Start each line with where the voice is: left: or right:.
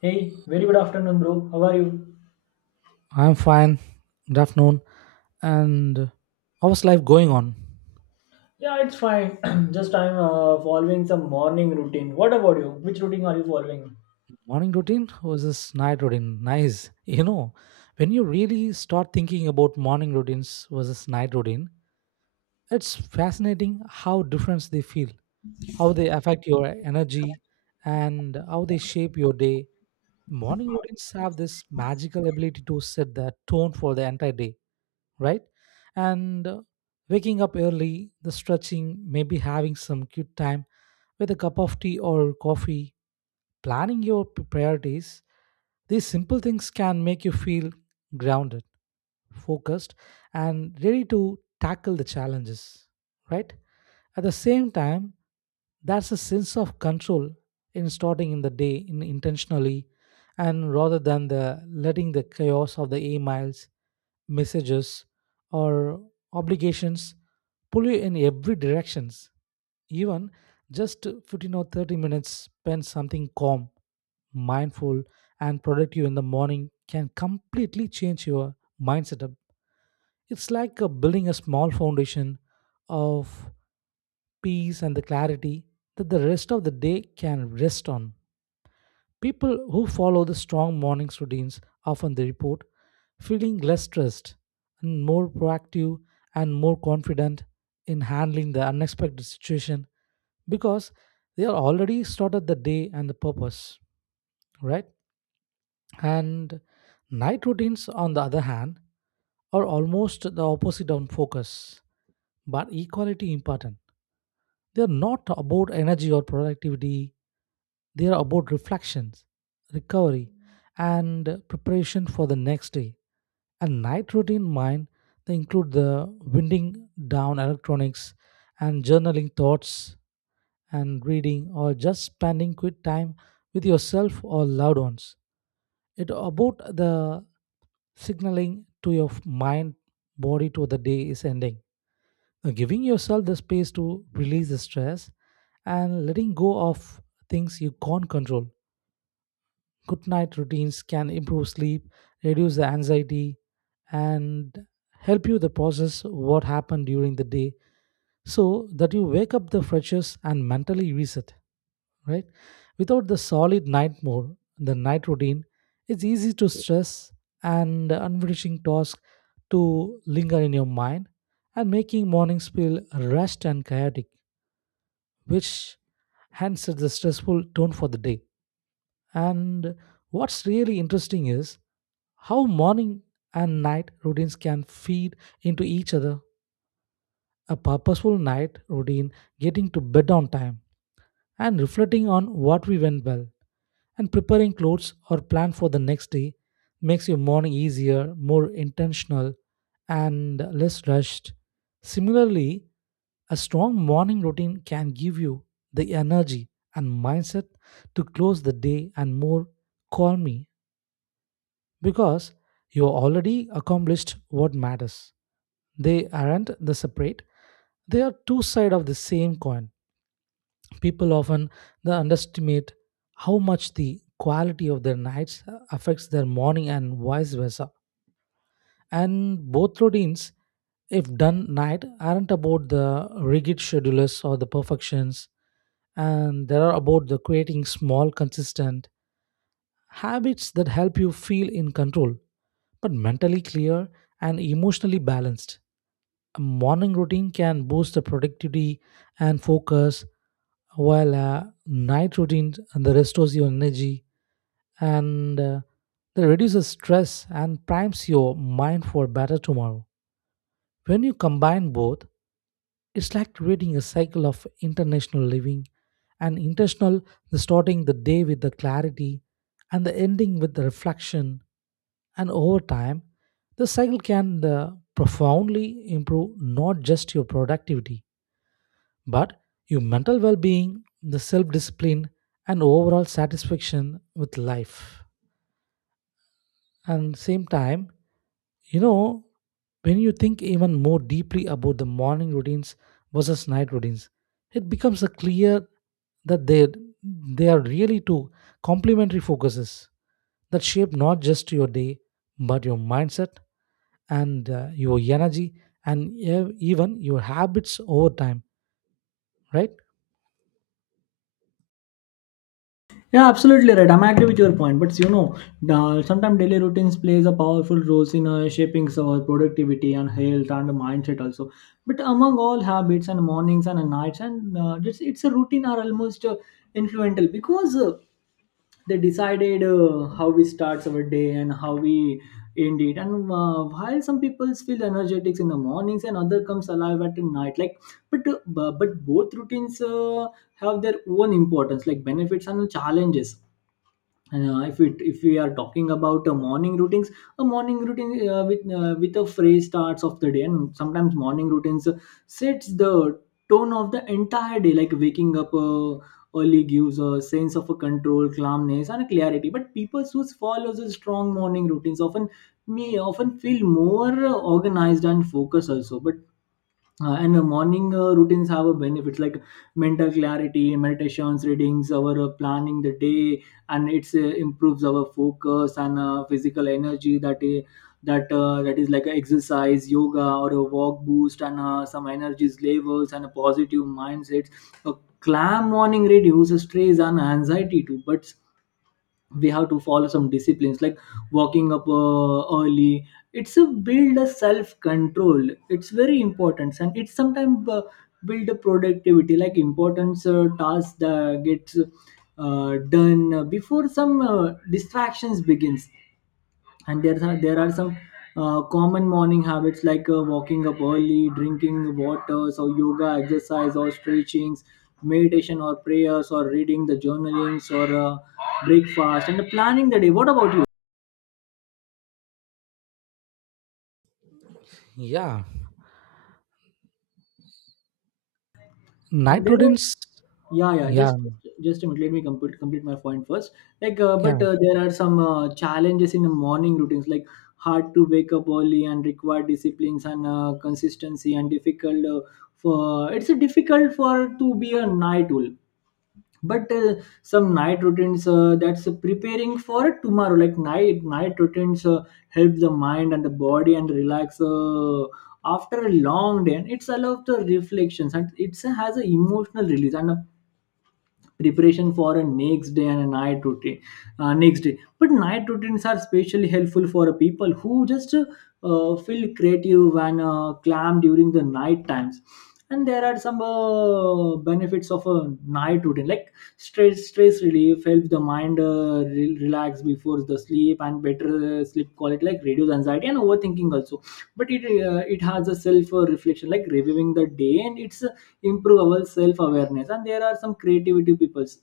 left: Hey, very good afternoon, bro. How are you?
right: I'm fine. Good afternoon. And how's life going on?
left: Yeah, it's fine. Just I'm following some morning routine. What about you? Which routine are you following?
right: Morning routine or is this night routine? Nice. You know, when you really start thinking about morning routines versus night routine, it's fascinating how different they feel, how they affect your energy, and how they shape your day. Morning routines have this magical ability to set the tone for the entire day, right? And waking up early, the stretching, maybe having some cute time with a cup of tea or coffee, planning your priorities. These simple things can make you feel grounded, focused, and ready to tackle the challenges, right? At the same time, that's a sense of control in starting in the day in intentionally and rather than the letting the chaos of the emails, messages, or obligations pull you in every directions, even just 15 or 30 minutes spend something calm, mindful, and productive in the morning can completely change your mindset up. It's like building a small foundation of peace and the clarity that the rest of the day can rest on. People who follow the strong morning routines often they report feeling less stressed and more proactive and more confident in handling the unexpected situation because they are already started the day and the purpose, right? And night routines, on the other hand, are almost the opposite on focus, but equality important. They are not about energy or productivity, they are about reflections, recovery, and preparation for the next day. A night routine mind, they include the winding down electronics and journaling thoughts and reading or just spending quick time with yourself or loved ones. It about the signaling to your mind, body to the day is ending. Now, giving yourself the space to release the stress and letting go of things you can't control. Good night routines can improve sleep, reduce the anxiety, and help you to process what happened during the day so that you wake up the freshest and mentally reset, right? Without the solid night mode, the night routine, it's easy to stress and unfinishing tasks to linger in your mind and making mornings feel rushed and chaotic, which hence sets the stressful tone for the day. And what's really interesting is how morning and night routines can feed into each other. A purposeful night routine, getting to bed on time, and reflecting on what we went well, and preparing clothes or plan for the next day makes your morning easier, more intentional, and less rushed. Similarly, a strong morning routine can give you the energy and mindset to close the day and more calmly because you already accomplished what matters. They aren't the separate, they are two sides of the same coin. People often they underestimate how much the quality of their nights affects their morning and vice versa. And both routines, if done night, aren't about the rigid schedules or the perfections, and they are about the creating small, consistent habits that help you feel in control, but mentally clear and emotionally balanced. A morning routine can boost the productivity and focus, while night routine and the restores your energy, and that reduces stress and primes your mind for better tomorrow. When you combine both, it's like creating a cycle of international living and intentional, the starting the day with the clarity and the ending with the reflection, and over time the cycle can profoundly improve not just your productivity but your mental well being, the self discipline, and overall satisfaction with life. And same time, you know, when you think even more deeply about the morning routines versus night routines, it becomes a clear that they are really two complementary focuses that shape not just your day but your mindset and your energy, and even your habits over time, right?
left: Yeah, absolutely right. I'm agree with your point, but sometimes daily routines plays a powerful role in shaping our productivity and health and mindset also. But among all habits and mornings and nights and it's a routine are almost influential, because they decided how we start our day and how we end it. And while some people feel energetic in the mornings and other comes alive at night, like, but both routines have their own importance, like benefits and challenges. And if we are talking about morning routines, a morning routine with a phrase starts of the day. And sometimes morning routines sets the tone of the entire day, like waking up early gives a sense of a control, calmness and a clarity. But people who follows a strong morning routines often may often feel more organized and focused also, but and morning routines have a benefits like mental clarity, meditations, readings, our planning the day. And it's improves our focus and physical energy, that is like a exercise, yoga, or a walk boost, and some energy levels and a positive mindsets. A calm morning reduces stress and anxiety too, but we have to follow some disciplines, like walking up early, it's a build a self control, it's very important. And it's sometimes build a productivity, like important tasks that gets done before some distractions begins. And there are some common morning habits like walking up early, drinking water, so yoga, exercise or stretchings, meditation or prayers, or reading the journalings, or breakfast and planning the day. What about you?
right: Yeah,
left: And
right: night,
left: there are Yeah, yeah.
right: yeah,
left: Just a minute. Let me complete my point first. Like, but
right: yeah.
left: there are some challenges in the morning routines, like hard to wake up early and require disciplines and consistency, and difficult for it's a difficult for to be a night owl. But some night routines that's preparing for tomorrow, like night routines help the mind and the body and relax. After a long day, and it's allowed the reflections, and it has an emotional release and a preparation for a next day, and a night routine next day. But night routines are especially helpful for people who just feel creative and calm during the night times. And there are some benefits of a night routine, like stress relief helps the mind relax before the sleep, and better sleep quality, like reduce anxiety and overthinking also. But it has a self reflection, like reviewing the day and its improve our self-awareness. And there are some creativity peoples,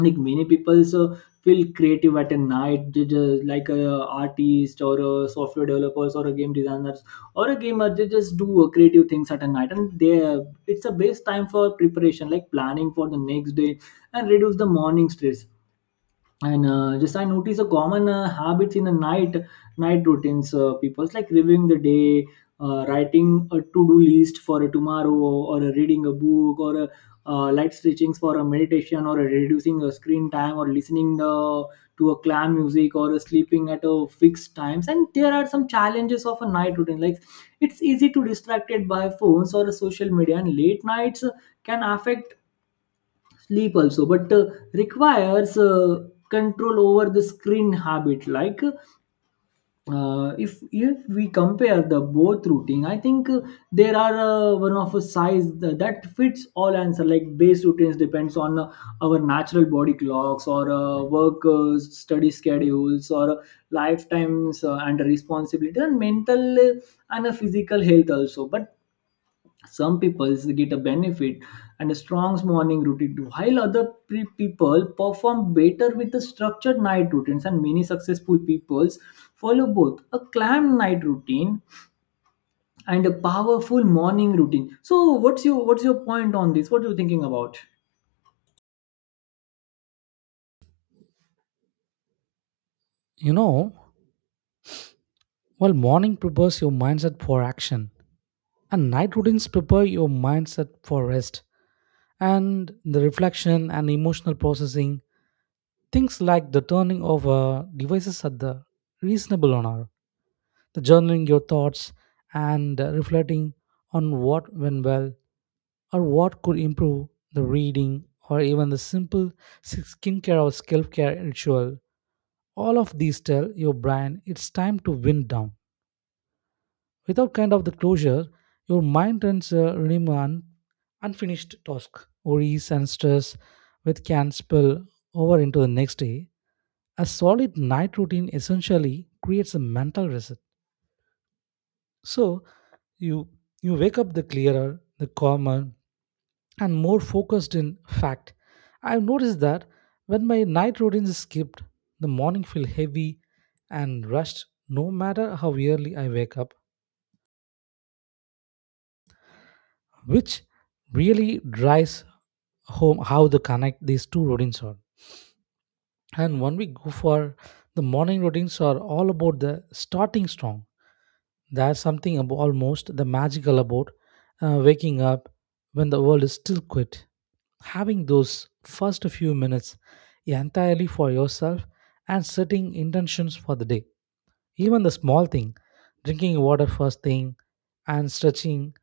left: like many people so feel creative at a night. They just, like a artist or a software developers or a game designers or a gamer, they just do creative things at a night. And they it's a best time for preparation, like planning for the next day and reduce the morning stress. And just I notice a common habits in the night routines, people's like reviewing the day, writing a to-do list for a tomorrow, or a reading a book, or a light stretchings for a meditation, or a reducing a screen time, or listening the, to a clam music, or a sleeping at a fixed times. And there are some challenges of a night routine, like it's easy to distracted by phones or social media, and late nights can affect sleep also. But requires control over the screen habit. Like, if we compare the both routine, I think there are one of a size that fits all answer, like base routines depends on our natural body clocks, or work study schedules, or lifetimes and responsibility and mental and physical health also. But some people get a benefit and a strong morning routine too, while other people perform better with the structured night routines, and many successful peoples follow both a calm night routine and a powerful morning routine. So what's your point on this? What are you thinking about?
right: You know, while morning prepares your mindset for action, and night prepare your mindset for rest and the reflection and emotional processing. Things like the turning of devices at the reasonable hour, the journaling your thoughts, and reflecting on what went well or what could improve, the reading, or even the simple skincare or scalp care ritual. All of these tell your brain it's time to wind down. Without kind of the closure, your mind turns a remain unfinished task, worries, and stress, which can spill over into the next day. A solid night routine essentially creates a mental reset. So you you wake up the clearer, the calmer, and more focused in fact. I've noticed that when my night routine is skipped, the morning feel heavy and rushed no matter how early I wake up, which really drives home how the connect these two routines are. And when we go for the morning routines are all about the starting strong. There's something almost the magical about waking up when the world is still quiet. Having those first few minutes entirely for yourself and setting intentions for the day. Even the small thing, drinking water first thing and stretching,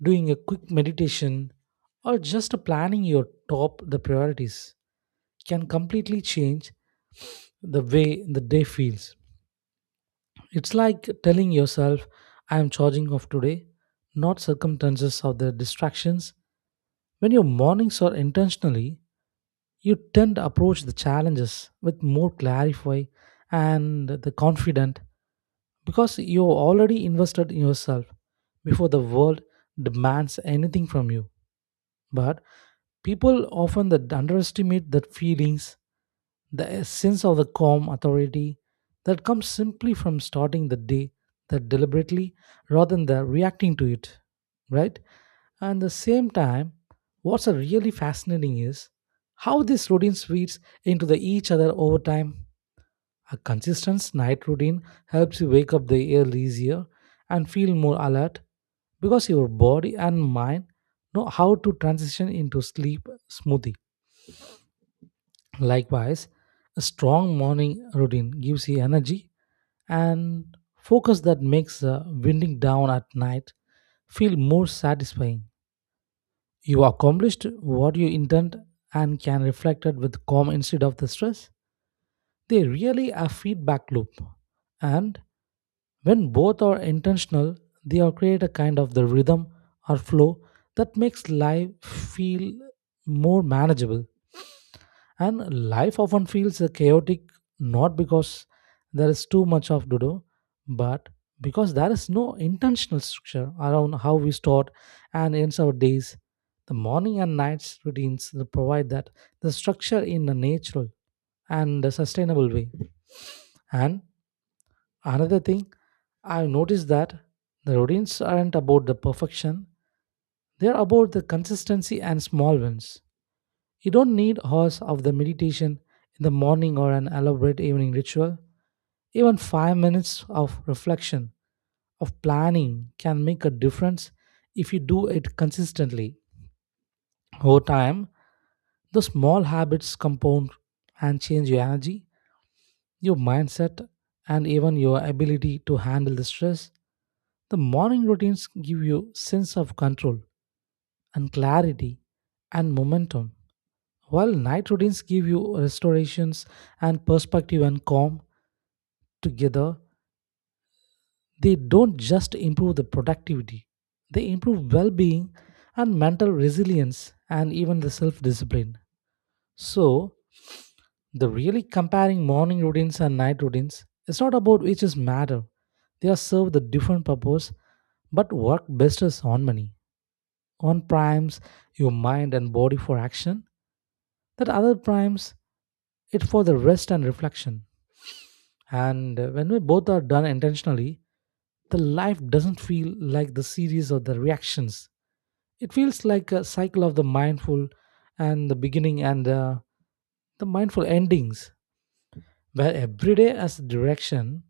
right: doing a quick meditation or just planning your top the priorities can completely change the way the day feels. It's like telling yourself, I am charging off today, not circumstances or the distractions. When your mornings are intentionally, you tend to approach the challenges with more clarify and the confident because you're already invested in yourself before the world demands anything from you. But people often that underestimate that feelings, the sense of the calm authority that comes simply from starting the day that deliberately rather than the reacting to it, right? And the same time, what's a really fascinating is how this routine feeds into the each other over time. A consistent night routine helps you wake up the air easier and feel more alert because your body and mind know how to transition into sleep smoothly. Likewise, a strong morning routine gives you energy and focus that makes winding down at night feel more satisfying. You accomplished what you intend and can reflect it with calm instead of the stress. They really are feedback loop. And when both are intentional, they are create a kind of the rhythm or flow that makes life feel more manageable. And life often feels chaotic, not because there is too much of to do, but because there is no intentional structure around how we start and ends our days. The morning and nights routines that provide that the structure in a natural and a sustainable way. And another thing, I've noticed that the routines aren't about the perfection; they're about the consistency and small wins. You don't need hours of the meditation in the morning or an elaborate evening ritual. Even 5 minutes of reflection, of planning, can make a difference if you do it consistently. Over time, the small habits compound and change your energy, your mindset, and even your ability to handle the stress. The morning routines give you sense of control and clarity and momentum. While night routines give you restorations and perspective and calm together, they don't just improve the productivity, they improve well being and mental resilience and even the self discipline. So, the really comparing morning routines and night routines is not about which is matter. They are serve the different purpose but work best as harmony. One primes your mind and body for action, that other primes it for the rest and reflection. And when we both are done intentionally, the life doesn't feel like the series of the reactions. It feels like a cycle of the mindful and the beginning, and the mindful endings, where every day has direction,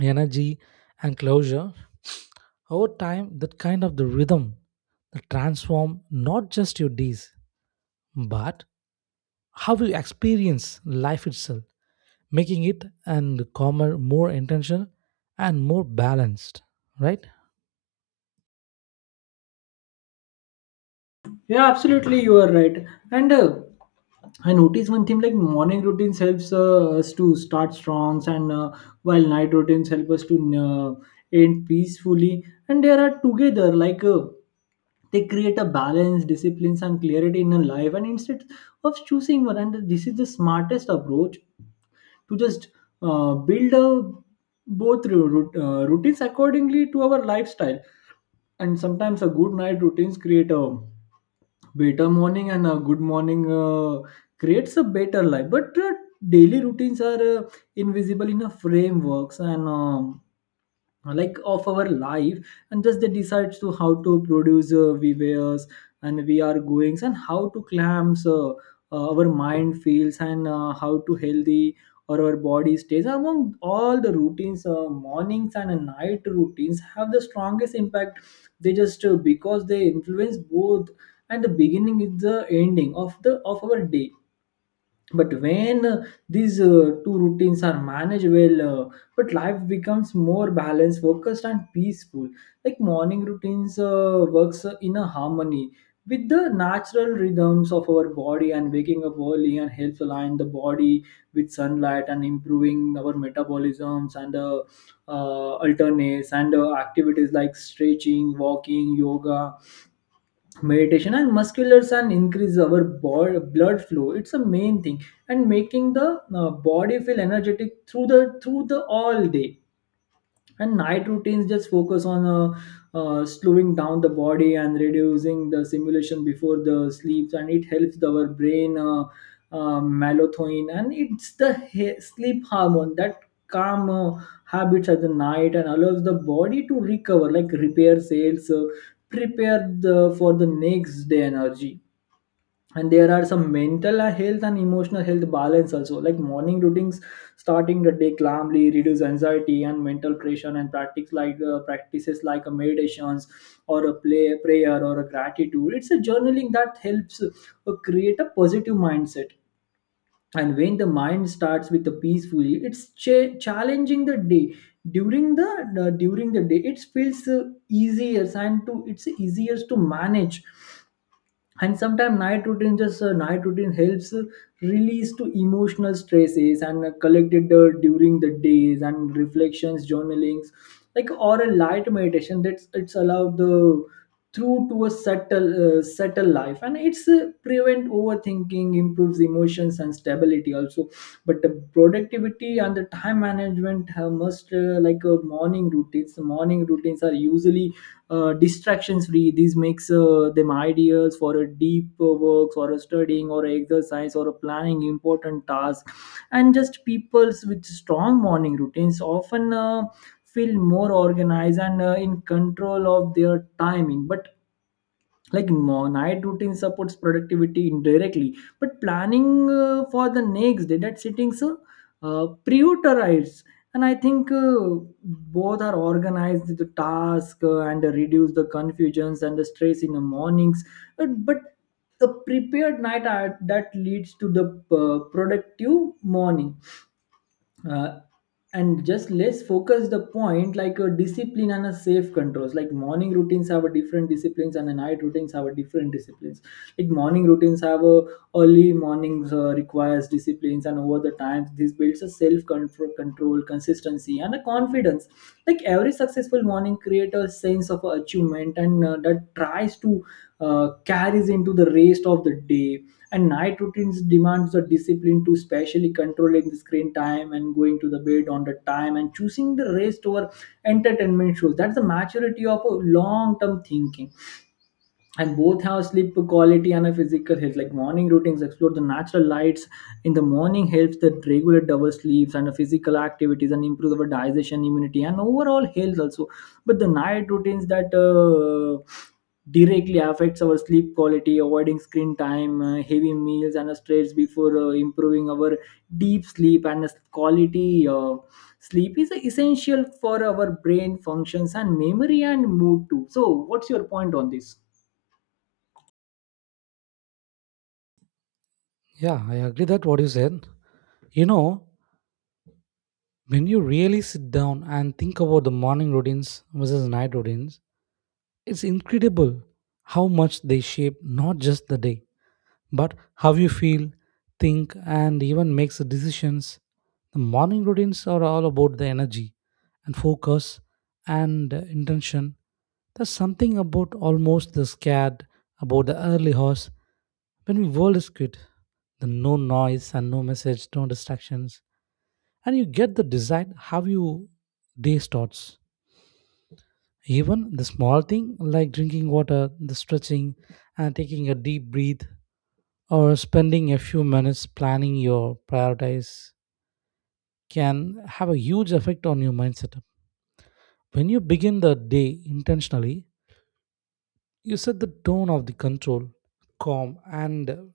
right: energy, and closure. Over time, that kind of the rhythm that transform not just your days, but how you experience life itself, making it and calmer, more intentional, and more balanced. Right?
left: Yeah, absolutely, you are right. And I notice one thing, like morning routines helps us to start strong, and while night routines help us to end peacefully. And they are together, like. They create a balance disciplines and clarity in a life, and instead of choosing one, and this is the smartest approach, to just build a both routines accordingly to our lifestyle. And sometimes a good night routines create a better morning, and a good morning creates a better life. But daily routines are invisible in a frameworks, and like of our life, and just they decide to how to produce VVS and we are goings, and how to clamps our mind feels, and how to healthy or our body stays. Among all the routines, mornings and night routines have the strongest impact. They just because they influence both, and the beginning is the ending of our day. But when these two routines are managed well, but life becomes more balanced, focused and peaceful. Like morning routines works in a harmony with the natural rhythms of our body, and waking up early and helps align the body with sunlight, and improving our metabolisms and alternates, and activities like stretching, walking, yoga, meditation and musculars, and increase our blood flow, it's a main thing, and making the body feel energetic through the all day. And night routines just focus on slowing down the body and reducing the simulation before the sleeps, and it helps our brain melatonin, and it's the sleep hormone that calm habits at the night, and allows the body to recover, like repair cells, prepare the for the next day energy. And there are some mental health and emotional health balance also, like morning routines, starting the day calmly reduce anxiety and mental pressure, and practices like a meditations, or a play prayer, or a gratitude, it's a journaling that helps create a positive mindset. And when the mind starts with the peacefully, it's challenging the day, during the day it feels easier, and to it's easier to manage. And sometimes night routine helps release to emotional stresses and collected during the days, and reflections journalings, like or a light meditation, that's it's allowed the through to a subtle life, and it's prevent overthinking, improves emotions and stability also. But the productivity and the time management must, like, morning routines are usually distractions free, this makes them ideals for a deep works, or a studying, or a exercise, or a planning important task. And just peoples with strong morning routines often feel more organized and in control of their timing. But like night routine supports productivity indirectly, but planning for the next day that settings, so prioritize. And I think both are organized the task, and reduce the confusions and the stress in the mornings, but a prepared night that leads to the productive morning uh, and just let's focus the point, like a discipline and a safe controls, like morning routines have a different disciplines, and a night routines have a different disciplines. Like morning routines have a early mornings requires disciplines, and over the times this builds a self control, consistency and a confidence, like every successful morning creates a sense of achievement, and that tries to carries into the rest of the day. And night routines demands the discipline to, especially controlling the screen time and going to the bed on the time and choosing the rest over entertainment shows, that's the maturity of a long term thinking. And both have sleep quality and a physical health, like morning routines explore the natural lights in the morning helps that regulate our sleeps and the physical activities, and improve our digestion, immunity and overall health also. But the night routines that directly affects our sleep quality, avoiding screen time, heavy meals and a stress before improving our deep sleep and a quality sleep is essential for our brain functions and memory and mood too. So what's your point on this?
right: Yeah, I agree that what you said. You know, when you really sit down and think about the morning routines versus night routines, it's incredible how much they shape not just the day, but how you feel, think, and even makes the decisions. The morning routines are all about the energy and focus and intention. There's something about almost the scared about the early hours when the world is good. The no noise and no message, no distractions, and you get the decide how you day starts. Even the small thing like drinking water, the stretching, and taking a deep breath or spending a few minutes planning your priorities can have a huge effect on your mindset. When you begin the day intentionally, you set the tone of the control, calm, and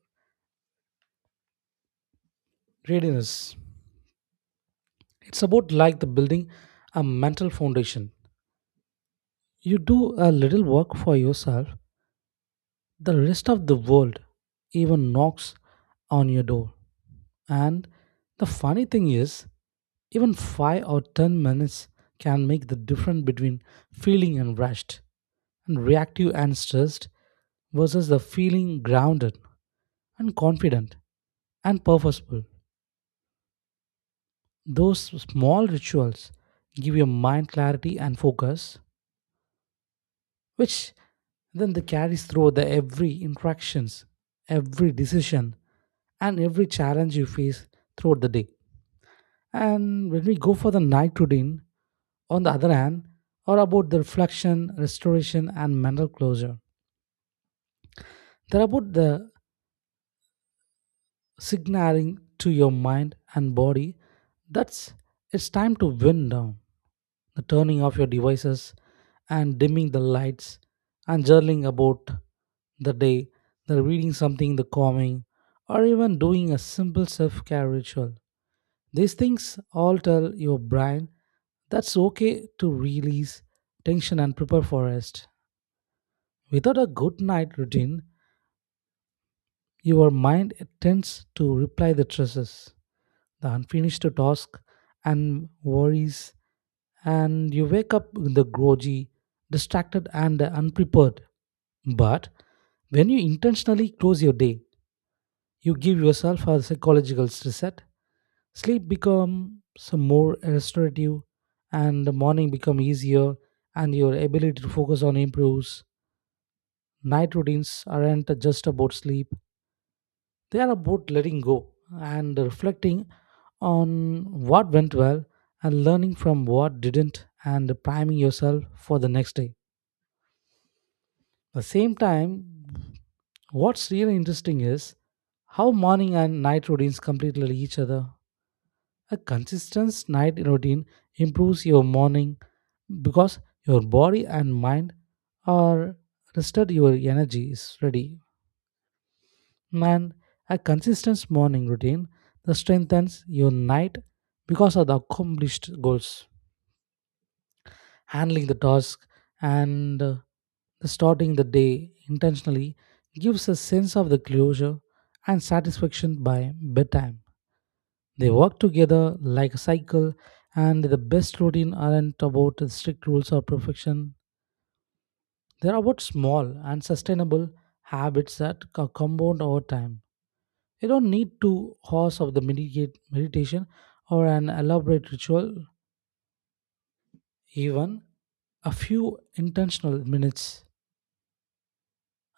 right: readiness. It's about like the building a mental foundation. You do a little work for yourself. The rest of the world even knocks on your door. And the funny thing is, even 5 or 10 minutes can make the difference between feeling and rushed and reactive and stressed versus the feeling grounded and confident and purposeful. Those small rituals give your mind clarity and focus, which then they carries through the every interactions, every decision, and every challenge you face throughout the day. And when we go for the night routine, on the other hand, are about the reflection, restoration, and mental closure. They're about the signaling to your mind and body that's it's time to wind down, the turning off your devices and dimming the lights and journaling about the day, the reading something, the calming, or even doing a simple self care ritual. These things all tell your brain that's okay to release tension and prepare for rest. Without a good night routine, your mind tends to reply the stresses, the unfinished task, and worries, and you wake up with the groggy, distracted, and unprepared. But when you intentionally close your day, you give yourself a psychological reset. Sleep becomes more restorative, and the morning becomes easier, and your ability to focus on improves. Night routines aren't just about sleep; they are about letting go and reflecting on what went well and learning from what didn't and priming yourself for the next day. At the same time, what's really interesting is how morning and night routines completely each other. A consistent night routine improves your morning because your body and mind are rested, your energy is ready, and a consistent morning routine that strengthens your night because of the accomplished goals. Handling the task, and the starting the day intentionally gives a sense of the closure and satisfaction by bedtime. They work together like a cycle, and the best routine aren't about the strict rules or perfection. They're about small and sustainable habits that compound over time. You don't need 2 hours of the meditation or an elaborate ritual, even a few intentional minutes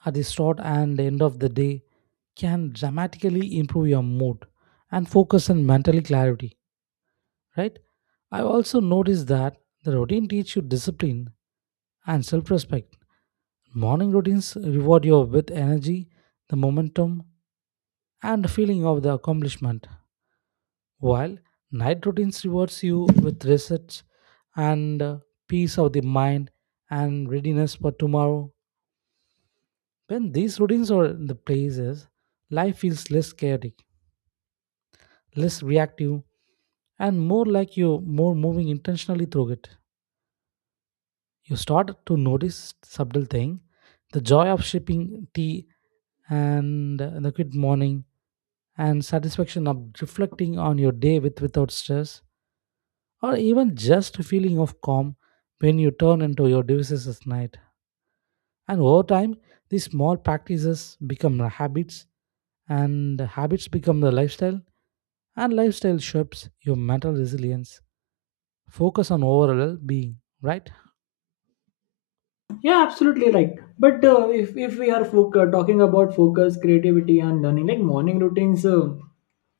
right: at the start and end of the day can dramatically improve your mood and focus and mental clarity, right? I also noticed that the routine teaches you discipline and self respect. Morning routines reward you with energy, the momentum, and feeling of the accomplishment. While night routines rewards you with research, and peace of the mind and readiness for tomorrow, when these routines are in the places, life feels less chaotic, less reactive, and more like you more moving intentionally through it. You start to notice subtle thing, the joy of shipping tea, and the good morning and satisfaction of reflecting on your day with without stress, or even just a feeling of calm when you turn into your devices at night. And over time, these small practices become the habits, and the habits become the lifestyle, and lifestyle shapes your mental resilience. Focus on overall well being, right?
left: Yeah, absolutely right. But if we are talking about focus creativity and learning, like morning routines uh,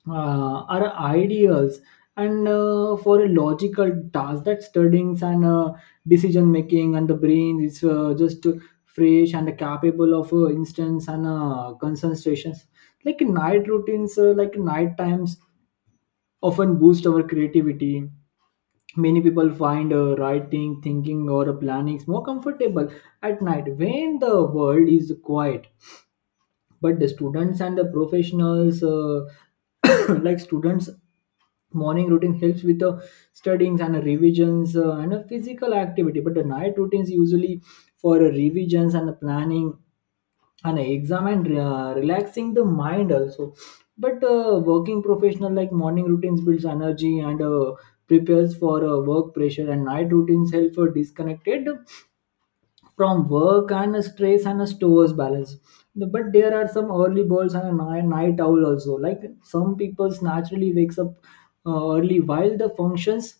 left: uh, are ideals, and for a logical task, that studying and decision making, and the brain is just fresh and capable of instance and concentrations. Like night routines, like night times often boost our creativity. Many people find writing, thinking or planning more comfortable at night when the world is quiet. But the students and the professionals, like students, morning routine helps with the studying and revisions, and a physical activity. But the night routines usually for revisions and planning and examine, relaxing the mind also. But working professional, like morning routines builds energy and prepares for work pressure. And night routines help for disconnected from work and stress and stores balance. But there are some early birds and a night owl also. Like some people's naturally wakes up early while the functions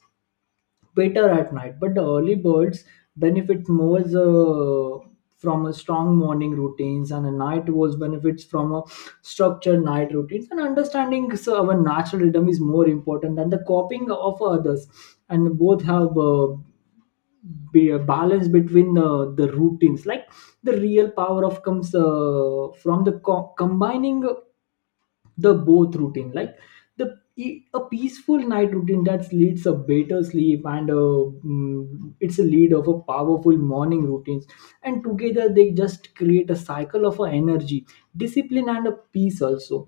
left: better at night, but the early birds benefit more from a strong morning routines, and a night was benefits from a structured night routines. And understanding so our natural rhythm is more important than the copying of others, and both have. Be a balance between the routines, like the real power of comes from the combining the both routine, like the a peaceful night routine that leads a better sleep and a, it's a lead of a powerful morning routines, and together they just create a cycle of a energy, discipline and a peace also.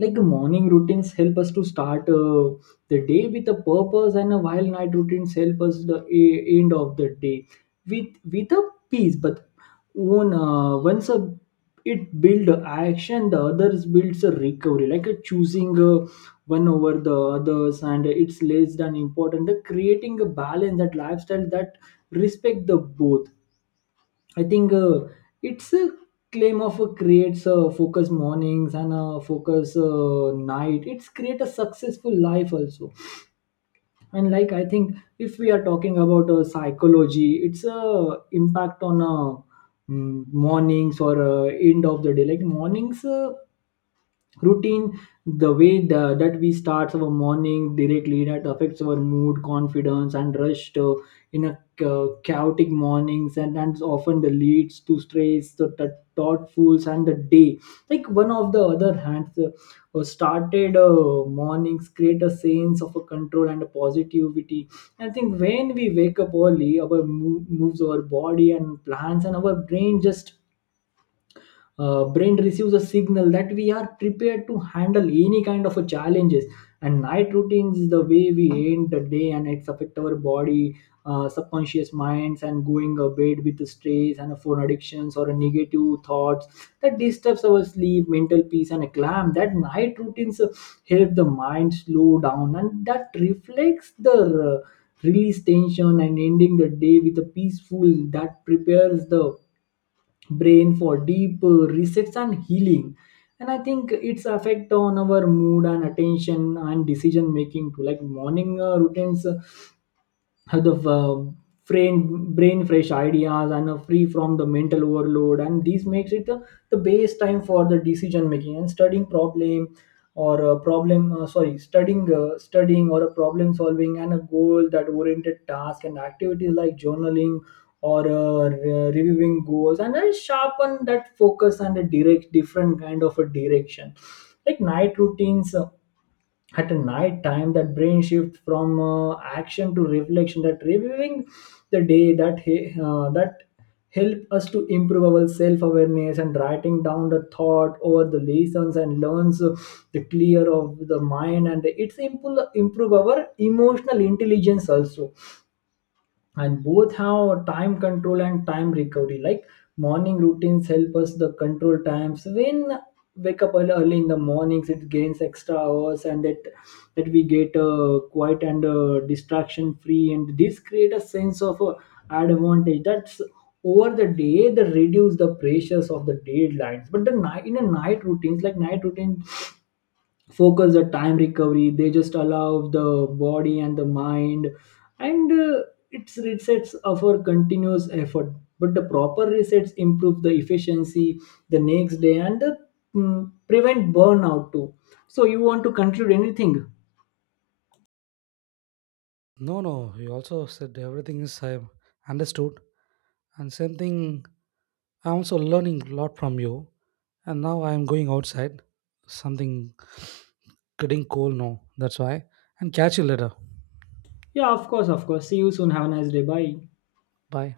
left: Like morning routines help us to start the day with a purpose, and a while night routines help us the end of the day with a peace. But one, once a, it build a action, the others builds a recovery, like a choosing one over the others, and it's less than important the creating a balance that lifestyle that respect the both. I think it's a claim of creates a focus mornings and a focus night. It's create a successful life also. And like I think if we are talking about psychology, it's a impact on mornings or end of the day. Like mornings. Routine, the way the, that we start our morning directly that affects our mood, confidence and rush to, in a chaotic mornings, and often the leads to stress, the thoughtfuls and the day. Like one of the other hands, started mornings create a sense of a control and a positivity. I think when we wake up early our moves our body and plans, and our brain just, brain receives a signal that we are prepared to handle any kind of a challenges. And night routines is the way we end the day, and it's affect our body, subconscious minds, and going a bed with stress and a phone addictions or a negative thoughts that disturbs our sleep, mental peace and a calm. That night routines help the mind slow down, and that reflects the, release tension, and ending the day with a peaceful that prepares the brain for deep resets and healing. And I think its effect on our mood and attention and decision making too. Like morning routines have the, brain fresh ideas and are free from the mental overload, and this makes it the base time for the decision making and studying problem or a problem, sorry, studying, studying or a problem solving, and a goal that oriented task and activities like journaling or reviewing goals, and then sharpen that focus and a direct different kind of a direction. Like night routines, at a night time that brain shift from action to reflection, that reviewing the day, that help us to improve our self-awareness, and writing down the thought over the lessons and learns, the clear of the mind, and it's improve our emotional intelligence also. And both have time control and time recovery. Like morning routines help us the control times when wake up early, early in the mornings it gains extra hours, and that that we get quiet and distraction free, and this create a sense of advantage that's over the day, they reduce the pressures of the deadlines. But the night, in a night routines, like night routine focus the time recovery, they just allow the body and the mind and, it's resets of our continuous effort. But the proper resets improve the efficiency the next day and, prevent burnout too. So you want to conclude anything?
right: No, no, he also said everything is I have understood. And same thing, I'm also learning a lot from you. And now I'm going outside. Something getting cold now. That's why. And catch you later.
left: Yeah, of course, of course, see you soon, have a nice day, bye.
right: Bye.